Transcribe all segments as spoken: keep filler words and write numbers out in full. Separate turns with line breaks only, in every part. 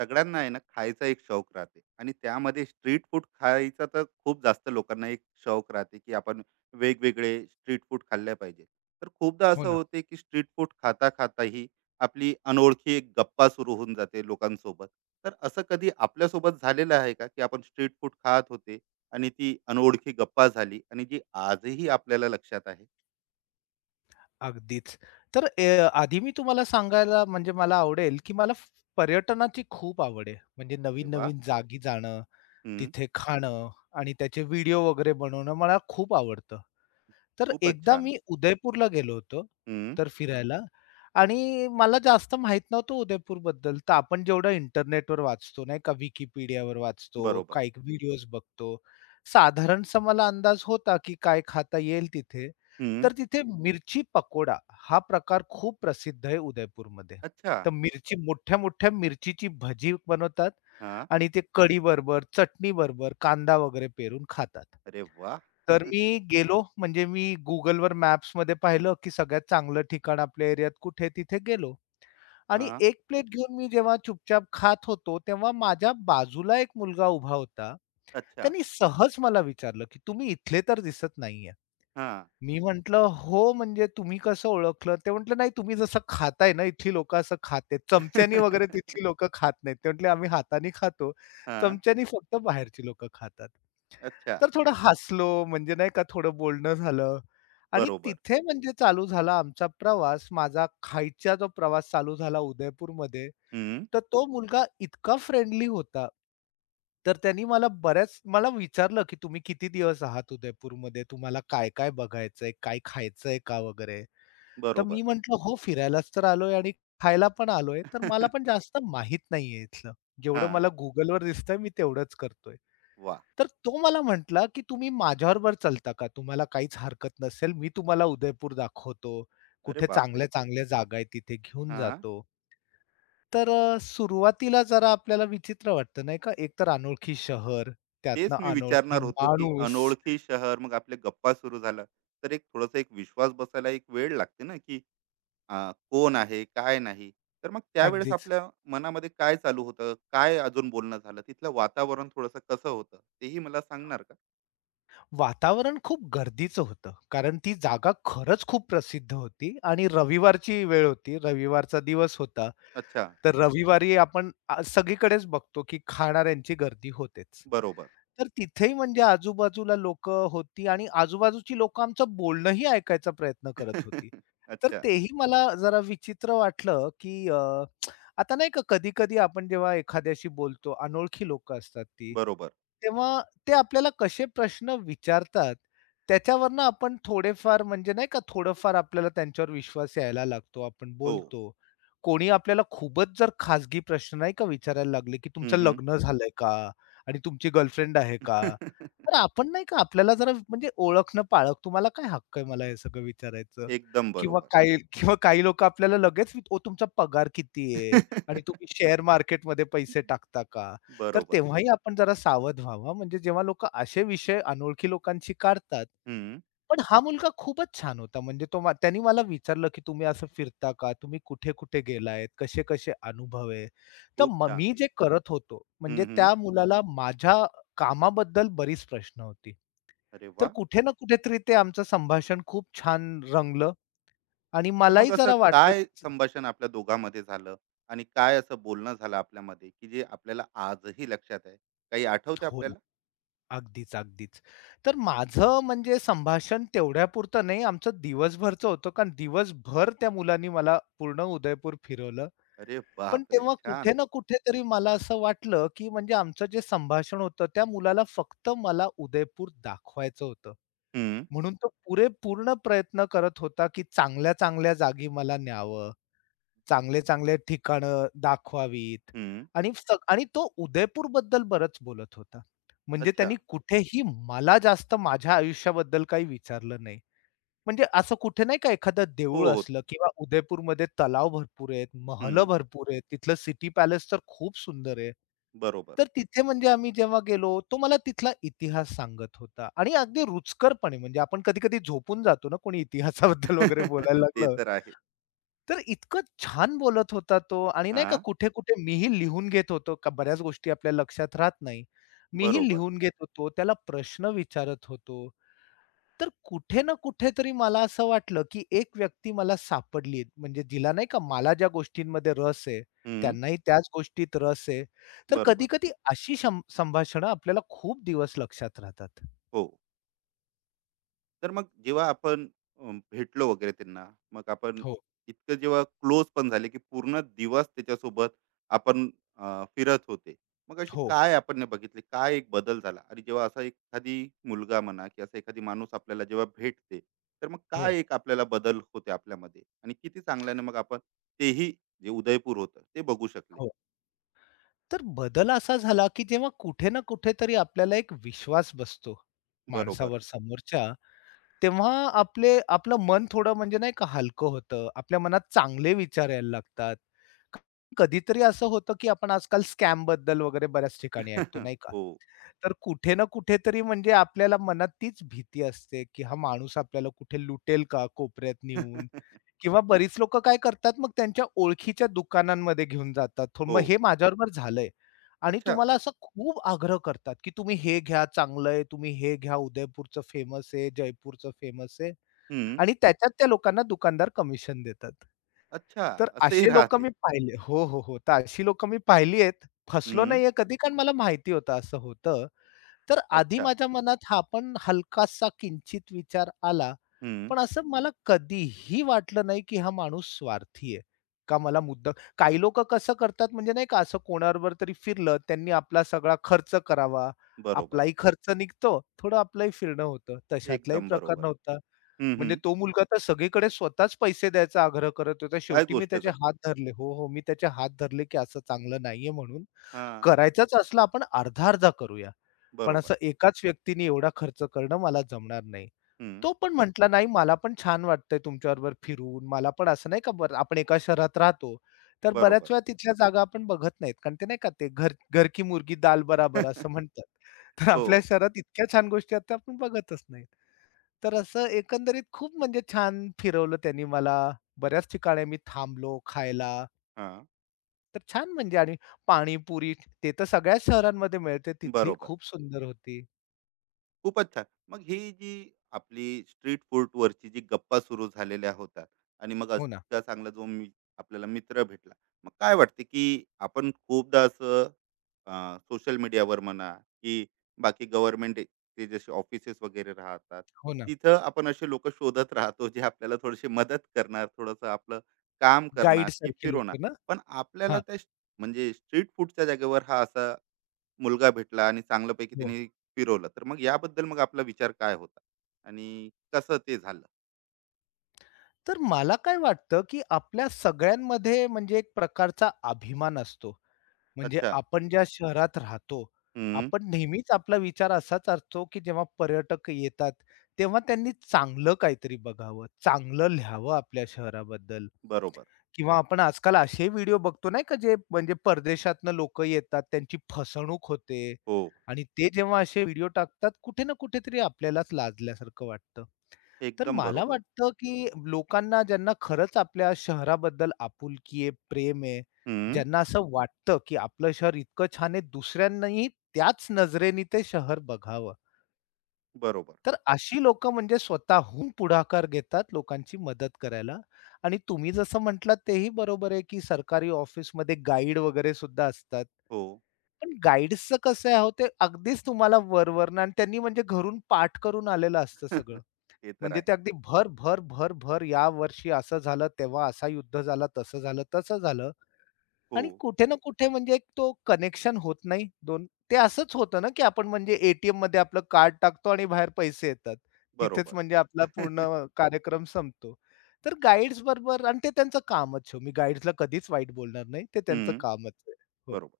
सगळ्यांना आहे ना खायचा एक शौक राहते आणि त्यामध्ये स्ट्रीट फूड खायचा तर खूप जास्त लोकांना एक शौक राहते की आपण वेगवेगळे स्ट्रीट फूड खाल्ले पाहिजे. तर खूपदा
हो
असं
ना,
होते की स्ट्रीट फूड खाता खाताही आपली अनोळखी एक गप्पा सुरू होऊन जाते लोकांसोबत. तर असं कधी आपल्यासोबत झालेलं आहे का की आपण स्ट्रीट फूड खात होते आणि ती अनोळखी गप्पा झाली आणि जी आजही आपल्याला लक्षात आहे.
अगदीच. तर ए आधी मी तुम्हाला सांगायला म्हणजे मला आवडेल, की मला फ पर्यटनाची खूप आवड आहे. म्हणजे
अरे वा.
नवीन-नवीन जागी जाणं,
हम्म.
तिथे खाणं आणि त्याचे व्हिडिओ वगैरे बनवणं मला खूप आवडतं. तर
खूपच
एकदा
छान.
मी उदयपूरला गेलो होतो,
हम्म.
तर हं. फिरायला आणि मला जास्त माहीत नव्हतं उदयपूरबद्दल. तर आपण जेवढं इंटरनेटवर वाचतो नाही का, Wikipediaवर वाचतो,
बरोबर.
काही व्हिडिओज बघतो. साधारणसा मला अंदाज होता, की काय खाता येईल तिथे.
हम्म.
तर तिथे मिरची पकोडा हा प्रकार खूप प्रसिद्ध आहे उदयपूरमध्ये.
अच्छा.
तर मिरची मोठ्या-मोठ्या मिरचीची भजी बनवतात
हा.
आणि ते कढीबरोबर, चटणीबरोबर, कांदा वगैरे पेरून खातात.
अरे वा.
तर मी गेलो म्हणजे मी Googleवर मॅप्समध्ये पाहिलं, की सगळ्यात चांगलं ठिकाण आपल्या एरियात कुठे आहे तिथे गेलो आणि
हा.
एक प्लेट घेऊन मी जेव्हा चुपचाप खात होतो, तेव्हा माझ्या बाजूला एक मुलगा उभा होता.
अच्छा.
त्यांनी सहज मला विचारलं, की "तुम्ही इथले तर दिसत नाहीये."
हां.
मी म्हटलं, "हो, म्हणजे तुम्ही कसं ओळखलं?" ते म्हटले, "नाही, तुम्ही जसं खाताय ना, इथली लोकं असं खाते.
हां.
चमच्यानी वगैरे तिथली लोकं खात नाहीत." ते म्हटले, "आम्ही हाताने खातो. चमच्यानी फक्त बाहेरची लोकं खातात."
अच्छा.
तर थोडं हसलो, म्हणजे नाही का थोडं बोलणं झालं आणि
बरोबर.
तिथे म्हणजे चालू झाला आमचा प्रवास. माझा खायचा जो प्रवास चालू झाला उदयपूरमध्ये.
हं.
तर तो मुलगा इतका फ्रेंडली होता. तर त्यांनी मला बऱ्याच मला विचारलं, की "तुम्ही किती दिवस आहात उदयपूरमध्ये? तुम्हाला काय-काय बघायचंय? काय खायचंय का वगैरे?" तर
बरोबर.
मी म्हटलं, "हो, फिरायलाच तर आलोय आणि खायला पण आलोय. तर मला पण जास्त माहित नाहीये इथलं. जेवढं
हां.
मला Googleवर दिसतंय मी तेवढंच करतोय."
वाह!
तर तो मला म्हटला, "की तुम्ही माझ्याबरोबर चलता का? तुम्हाला काहीच हरकत नसेल. मी तुम्हाला उदयपूर दाखवतो.
अरे
कुठे
बापरे!
चांगल्या-चांगल्या जागा आहेत तिथे घेऊन
हां.
जातो." तर अ, सुरुवातीला जरा आपल्याला विचित्र वाटतं नाही का? एकतर अनोळखी शहर,
तेच
त्यातनं
मी
अनोळखी
विचारणार होतो, की
माणूस.
अनोळखी शहर मग आपले गप्पा सुरू झाल्या, तर एक थोडासा एक विश्वास बसायला एक वेळ लागते ना, की अ, कोण आहे, काय नाही. तर मग त्यावेळेस
अगदीच.
आपल्या मनामध्ये काय चालू होतं? काय अजून बोलणं झालं? तिथलं वातावरण थोडंसं कसं होतं? तेही मला सांगणार का?
वातावरण खूप गर्दीचं होतं. कारण ती जागा खरंच खूप प्रसिद्ध होती आणि रविवारची वेळ होती. रविवारचा दिवस होता.
अच्छा.
तर रविवारी आपण अ, सगळीकडेच बघतो, की खाणाऱ्यांची गर्दी होतेच.
बरोबर.
तर तिथेही म्हणजे आजूबाजूला लोकं होती आणि आजूबाजूची लोकं आमचं बोलणंही ऐकायचा प्रयत्न करत होती. तर
अच्छा.
तेही मला जरा विचित्र वाटलं, की अ, आता नाही का कधी-कधी आपण जेव्हा एखाद्याशी बोलतो, अनोळखी लोकं असतात ती,
बरोबर.
तेव्हा ते आपल्याला कसे प्रश्न विचारतात, त्याच्यावरनं आपण थोडेफार म्हणजे नाही का थोडंफार आपल्याला त्यांच्यावर विश्वास यायला लागतो, आपण
हो.
बोलतो. कोणी आपल्याला खूपच जर खाजगी प्रश्न नाही का विचारायला लागले, की तुमचं
हं,
लग्न झालंय का? आणि तुमची गर्लफ्रेंड आहे का? तर आपण नाही का आपल्याला जरा म्हणजे ओळखणं-पाळख तुम्हाला काय हक्क आहे मला हे सगळं विचारायचं?
एकदम
किंवा
बरोबर.
काही किंवा काही लोकं आपल्याला लगेच "अहो, तुमचा पगार किती आहे? आणि तुम्ही शेअर मार्केटमध्ये पैसे टाकता का?" तर
बरोबर.
तेव्हाही आपण जरा सावध व्हावं. म्हणजे जेव्हा लोकं असे विषय अनोळखी लोकांशी काढतात.
हं.
पण हा मुलगा खूपच छान होता. म्हणजे तो मा त्यानी मला विचारलं, की "तुम्ही असं फिरता का? तुम्ही कुठे-कुठे गेलायत? कसे-कसे अनुभव आहे?" तर
खूप
मग
छान.
मी जे करत होतो,
हं,
म्हणजे
हं.
त्या मुलाला माझ्या कामाबद्दल बरीच प्रश्न होती.
अरे
तर
वाह!
कुठे ना कुठेतरी ते आमचं संभाषण खूप छान रंगलं आणि
तर मग
मलाही
असं
जरा वाटलं,
काय
की
संभाषण आपल्या दोघांमध्ये झालं आणि काय असं बोलणं झालं आपल्यामध्ये, की जे आपल्याला आजही लक्षात आहे? काही आठवतंय
हो ना.
आपल्याला?
अगदीच, अगदीच. तर माझं म्हणजे संभाषण तेवढ्यापुरतं नाही, आमचं दिवसभरचं होतं. कारण दिवसभर त्या मुलांनी मला पूर्ण उदयपूर फिरवलं.
अरे
पण
बापरे!
तेव्हा कुठे
छान.
ना कुठेतरी मला असं वाटलं, की म्हणजे आमचं जे संभाषण होतं, त्या मुलाला फक्त मला उदयपूर दाखवायचं होतं.
हं,
म्हणून तो पुरे पूर्ण प्रयत्न करत होता, की चांगल्या-चांगल्या जागी मला न्यावं. चांगले-चांगले ठिकाणं दाखवावीत
हं.
आणि सग आणि तो उदयपूरबद्दल बरंच बोलत होता. म्हणजे त्यांनी
अच्छा.
कुठेही मला जास्त माझ्या आयुष्याबद्दल काही विचारलं नाही. म्हणजे असं कुठे नाही का एखादं देऊळ
हो, हो.
असलं किंवा उदयपूरमध्ये तलाव भरपूर आहेत, महलं
हं.
भरपूर आहेत, तिथलं सिटी पॅलेस तर खूप सुंदर आहे.
बरोबर.
तर तिथे म्हणजे आम्ही जेव्हा गेलो, तो मला तिथला इतिहास सांगत होता आणि अगदी रुचकरपणे म्हणजे आपण कधी-कधी झोपून जातो ना कोणी इतिहासाबद्दल वगैरे बोलायला
ते
लागलं
तर आहे.
तर इतकं छान बोलत होता तो आणि नाही का
हां.
कुठे-कुठे मीही लिहून घेत होतो, का बऱ्याच गोष्टी आपल्या लक्षात राहत नाही. मीही
बरोबर.
लिहून घेत होतो, त्याला प्रश्न विचारत होतो. तर कुठे ना कुठेतरी मला असं वाटलं, की एक व्यक्ती मला सापडली म्हणजे जिला नाही का मला ज्या गोष्टींमध्ये रस आहे,
हं.
त्यांनाही त्याच गोष्टीत रस आहे. तर
बरोबर.
कधी-कधी अशी शं संभाषणं आपल्याला खूप दिवस लक्षात राहतात.
हो. तर मग जेव्हा आपण अम, भेटलो वगैरे त्यांना, मग आपण
हो,
इतकं जेव्हा क्लोज पण झाले की पूर्ण दिवस त्याच्यासोबत आपण अ, फिरत होते, मग अशी
हो,
काय आपण बघितले काय एक बदल झाला आणि जेव्हा असा एखादी मुलगा म्हणा की असा एखादी माणूस आपल्याला जेव्हा भेटते, तर मग
हो.
काय एक आपल्याला बदल होते आपल्यामध्ये आणि किती चांगल्याने मग आपण तेही जे उदयपूर होतं ते बघू शकले.
हो तर बदल असा झाला, की जेव्हा कुठे ना कुठेतरी आपल्याला एक विश्वास बसतो
बरोबर.
माणसावर समोरच्या, तेव्हा आपले आपलं मन थोडं म्हणजे नाही का हलकं होतं. आपल्या मनात चांगले विचार यायला लागतात. क- कधीतरी असं होतं, की आपण आजकाल स्कॅमबद्दल वगैरे बऱ्याच ठिकाणी ऐकतो, नाही का?
हो.
तर कुठे ना कुठेतरी म्हणजे आपल्याला मनात तीच भीती असते, की हा माणूस आपल्याला कुठे लुटेल का कोपऱ्यात नेऊन? किंवा बरीच लोकं काय करतात मग त्यांच्या ओळखीच्या दुकानांमध्ये घेऊन जातात. थो
हो.
मग हे माझ्याबरोबर झालंय आणि
अच्छा.
तुम्हाला असं खूप आग्रह करतात, की तुम्ही हे घ्या चांगलं आहे, तुम्ही हे घ्या उदयपूरचं फेमस आहे, जयपूरचं फेमस आहे
हम्म.
आणि त्याच्यात त्या लोकांना दुकानदार कमिशन देतात.
अच्छा.
तर
असंही
असे लोकं
राहते.
मी पाहिले हो, हो, हो. तर अशी लोकं मी पाहिली आहेत. फसलो
हम्म.
नाहीये कधी कारण मला माहिती होतं असं होतं. तर आधी
अच्छा.
माझ्या मनात हा पण हलकासा किंचित विचार आला,
हं,
पण असं मला कधीही वाटलं नाही, की हा माणूस स्वार्थी आहे. का मला मुद्दा काही लोकं कसं करतात म्हणजे नाही का असं कोणाबरोबर तरी फिरलं, त्यांनी आपला सगळा खर्च करावा.
बरोबर.
आपलाही खर्च निघतो, थोडं आपलंही फिरणं होतं. तशातलाही
एकदम
प्रकार
बरोबर.
नव्हता.
हं,
म्हणजे
हं.
तो मुलगा तर सगळीकडे स्वतःच पैसे द्यायचा आग्रह करत होता.
काय
शेवटी मी
गोष्ट
त्याचे
करता?
हात धरले. हो, हो, मी त्याचे हात धरले, की असं चांगलं नाहीये म्हणून.
हां,
करायचाच असला आपण अर्धा-अर्धा करूया. पण
बरोबर.
असं एकाच व्यक्तीने एवढा खर्च करणं मला जमणार नाही.
हं,
तो पण म्हटला, "नाही मला पण छान वाटतंय तुमच्याबरोबर फिरून. मला पण असं नाही का बरं आपण एका शहरात राहतो, तर
बरोबर.
बऱ्याच वेळा तिथल्या जागा आपण बघत नाहीत." कारण ते नाही का ते घर घर की मुर्गी दाल बराबर असं म्हणतात. तर आपल्या
हो.
शहरात इतक्या छान गोष्टी आहेत, त्या आपण बघतच नाहीत. तर असं एकंदरीत खूप म्हणजे छान फिरवलं त्यांनी मला. बऱ्याच ठिकाणी आम्ही थांबलो खायला.
हां,
तर छान म्हणजे आणि पाणीपुरी ते तर सगळ्याच शहरांमध्ये मिळते. तिथली
बरोबर.
खूप सुंदर होती.
खूपच छान. मग ही जी आपली स्ट्रीट फूडवरची जी गप्पा सुरू झालेल्या होतात आणि मग
हो ना,
आजचा चांगला जो मी आपल्याला मित्र भेटला, मग काय वाटते की आपण खूपदा असं अ, सोशल मीडियावर म्हणा, की बाकी गव्हर्नमेंटचे जसे ऑफिसेस वगैरे राहतात,
हो ना.
तिथं आपण असे लोकं शोधत राहतो, जे आपल्याला थोडीशी मदत करणार, थोडंसं आपलं काम करणार, की
गाईडसारखी
फिरवणार.
लोकं ना?
पण आपल्याला
हां,
त्या श- म्हणजे स्ट्रीट फूडच्या जागेवर हा असा मुलगा भेटला आणि चांगल्यापैकी
हो.
त्यांनी फिरवलं. तर मग याबद्दल मग आपला विचार काय होता? आणि कसं ते झालं?
तर मला काय वाटतं, की आपल्या सगळ्यांमध्ये म्हणजे एक प्रकारचा अभिमान असतो. म्हणजे
अच्छा.
आपण ज्या शहरात राहतो,
हं.
आपण नेहमीच आपला विचार असाच असतो, की जेव्हा पर्यटक येतात, तेव्हा त्यांनी चांगलं काहीतरी बघावं, चांगलं लिहावं आपल्या शहराबद्दल
बरोबर.
किंवा आपण आजकाल असे व्हिडिओ बघतो नाही का, जे म्हणजे परदेशातनं लोकं येतात, त्यांची फसवणूक होते
हो.
आणि ते जेव्हा असे व्हिडिओ टाकतात, कुठे ना कुठेतरी आपल्यालाच लाजल्यासारखं वाटतं. तर
एकदम
मला
बरोबर.
वाटतं, की लोकांना ज्यांना खरंच आपल्या शहराबद्दल आपुलकी आहे, प्रेम आहे,
हं.
ज्यांना असं वाटतं, की आपलं शहर इतकं छान आहे, दुसऱ्यांनाही त्याच नजरेने ते शहर बघावं.
बरोबर.
तर अशी लोकं म्हणजे स्वतःहून पुढाकार घेतात लोकांची मदत करायला आणि तुम्ही जसं म्हटलात तेही बरोबर आहे, की सरकारी ऑफिसमध्ये गाईड वगैरे सुद्धा असतात.
हो.
पण गाईड्सचं कसं आहे अहो, ते अगदीच तुम्हाला वरवरनं आणि त्यांनी म्हणजे घरून पाठ करून आलेलं असतं सगळं.
ते तर
म्हणजे
आहे.
ते अगदी भर, भर, भर, भर या वर्षी असं झालं, तेव्हा असा युद्ध झाला, तसं झालं, तसं झालं
हो.
आणि कुठे ना कुठे म्हणजे एक तो कनेक्शन होत नाही. दोन ते असंच होतं ना, की आपण म्हणजे एटीएममध्ये आपलं कार्ड टाकतो आणि बाहेर पैसे येतात. तिथेच
बरोबर.
म्हणजे आपला पूर्ण कार्यक्रम संपतो. तर गाईड्स बरोबर आणि ते त्यांचं कामच हो. मी गाईड्सला कधीच वाईट बोलणार नाही. ते त्यांचं
हं.
कामच आहे. हो,
बरोबर.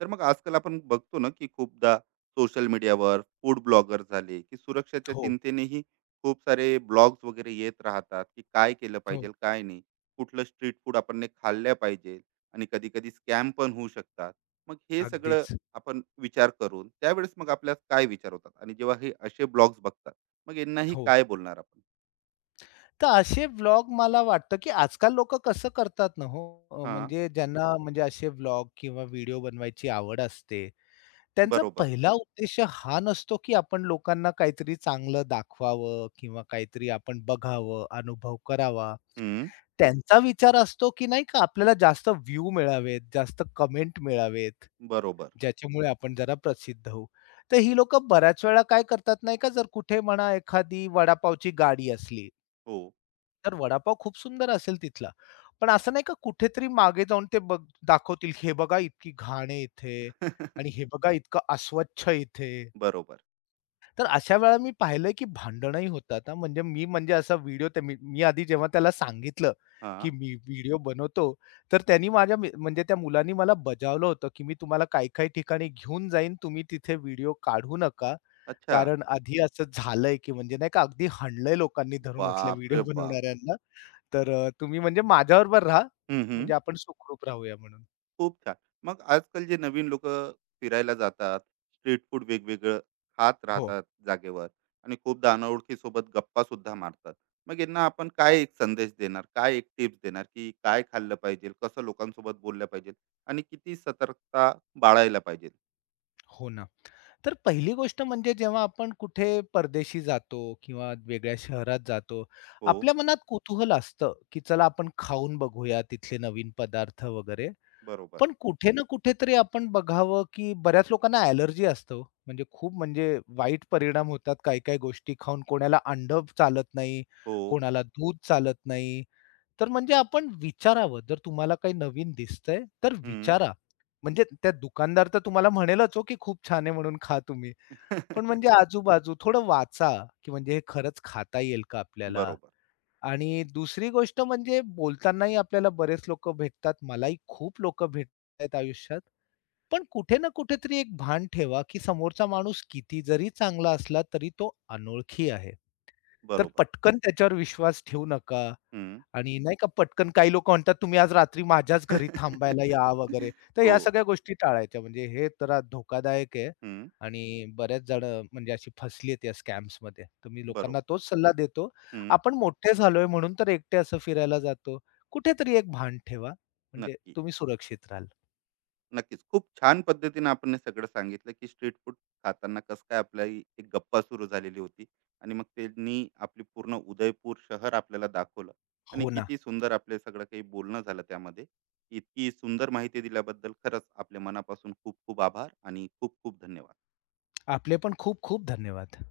तर मग आजकाल आपण बघतो ना की खूपदा सोशल मीडियावर फूड ब्लॉगर झाले की सुरक्षेच्या
हो,
चिंतेनेही खूप सारे ब्लॉग्स वगैरे येत राहतात की काय केलं पाहिजे
हो.
काय नाही, कुठलं स्ट्रीट फूड आपण ने खाल्ल्या पाहिजे आणि कधी कधी स्कॅम पण होऊ शकतात. मग हे सगळं
अगदीच.
आपण विचार करून त्यावेळेस मग आपल्यात काय विचार होतात आणि जेव्हा हे असे ब्लॉग्स बघतात, मग यांनाही
हो.
काय बोलणार आपण?
तर असे व्लॉग मला वाटतं, की आजकाल लोकं कसं करतात ना हो, अ,
हा.
म्हणजे ज्यांना म्हणजे असे व्लॉग किंवा व्हिडिओ बनवायची आवड असते, त्यांचा
बरोबर.
पहिला उद्देश हा नसतो, की आपण लोकांना काहीतरी चांगलं दाखवावं किंवा काहीतरी आपण बघावं, अनुभव करावा.
हम्म.
त्यांचा विचार असतो, की नाही का आपल्याला जास्त व्ह्यू मिळावेत, जास्त कमेंट मिळावेत,
बरोबर.
ज्याच्यामुळे आपण जरा प्रसिद्ध होऊ. तर ही लोकं बऱ्याच वेळा काय करतात नाही का, जर कुठे म्हणा एखादी वडापावची गाडी असली
हो.
तर वडापाव खूप सुंदर असेल तिथला. पण असं नाही का कुठेतरी मागे जाऊन ते बघ दाखवतील, की "हे बघा इतकी घाण आहे इथे आणि हे बघा इतकं अस्वच्छ इथे."
बरोबर.
तर अशा वेळा मी पाहिलंय की भांडणही होतात हां. म्हणजे मी म्हणजे असा व्हिडिओ ते मी मी आधी जेव्हा त्याला सांगितलं,
हा.
की मी व्हिडिओ बनवतो, तर त्यांनी माझ्या मी म्हणजे त्या मुलांनी मला बजावलं होतं, की "मी तुम्हाला काही-काही ठिकाणी घेऊन जाईन. तुम्ही तिथे व्हिडिओ काढू नका."
अच्छा.
कारण आधी असं झालंय, की म्हणजे नाही का अगदी हाणलंय लोकांनी धरून असल्या
बाप रे
व्हिडिओ
बाप.
बनवणाऱ्यांना. तर अ, तुम्ही म्हणजे माझ्याबरोबर राहा,
हम्म.
म्हणजे आपण सुखरूप राहूया म्हणून.
खूप छान. मग आजकाल जे नवीन लोक फिरायला जातात, स्ट्रीट फूड वेगवेगळं खात
हो,
राहतात जागेवर आणि खूपदा अनोळखीसोबत गप्पासुद्धा मारतात. मग यांना आपण काय एक संदेश देणार? काय एक टिप्स देणार, की काय खाल्लं पाहिजे? कसं लोकांसोबत बोललं पाहिजे? आणि किती सतर्कता बाळायला पाहिजे?
हो ना. तर पहिली गोष्ट म्हणजे जेव्हा आपण कुठे परदेशी जातो किंवा वेगळ्या शहरात जातो,
हो,
आपल्या मनात कुतूहल असतं, की चला आपण खाऊन बघूया तिथले नवीन पदार्थ वगैरे.
बरोबर.
पण कुठे ना कुठेतरी आपण बघावं, की बऱ्याच लोकांना ॲलर्जी असते हो. म्हणजे खूप म्हणजे वाईट परिणाम होतात काही-काही गोष्टी खाऊन. कोणाला अंडं चालत नाही,
हो.
कोणाला दूध चालत नाही. तर म्हणजे आपण विचारावं. जर तुम्हाला काही नवीन दिसतंय, तर
हं.
विचारा. म्हणजे त्या दुकानदार तर तुम्हाला म्हणेलच हो, की खूप छान आहे म्हणून खा तुम्ही. पण म्हणजे आजूबाजू थोडं वाचा, की म्हणजे हे खरंच खाता येईल का आपल्याला?
बरोबर,
आणि दुसरी गोष्ट म्हणजे बोलतानाही आपल्याला बरेच लोकं भेटतात. मलाही खूप लोकं भेटत आयुष्यात. पण कुठे ना कुठेतरी एक भान ठेवा, की समोरचा माणूस किती जरी चांगला असला, तरी तो अनोळखी आहे. तर
बरोबर.
पटकन त्याच्यावर विश्वास ठेवू नका
हं.
आणि नाही का पटकन काही लोक म्हणतात, "तुम्ही आज रात्री माझ्याच घरी थांबायला या" वगैरे. तर ह्या
हो.
सगळ्या गोष्टी टाळायच्या. म्हणजे हे जरा धोकादायक आहे
हं.
आणि बऱ्याच जणं म्हणजे अशी फसली आहेत या स्कॅम्समध्ये. तर मी लोकांना
बरोबर.
तोच सल्ला देतो.
हं.
आपण मोठे झालोय म्हणून तर एकटे असं फिरायला जातो. कुठेतरी एक भान ठेवा, म्हणजे
नक्की.
तुम्ही सुरक्षित राहाल.
नक्कीच. खूप छान पद्धतीने आपण हे सगळं सांगितलं, की स्ट्रीट फूड खाताना कसं काय आपली एक गप्पा सुरू झालेली होती आणि मग त्यांनी आपली पूर्ण उदयपूर शहर आपल्याला दाखवलं आणि
हो ना.
किती सुंदर आपले सगळं काही बोलणं झालं त्यामध्ये. इतकी सुंदर माहिती दिल्याबद्दल खरंच आपल्या मनापासून खूप खूप आभार आणि खूप खूप धन्यवाद.
आपले पण खूप खूप धन्यवाद.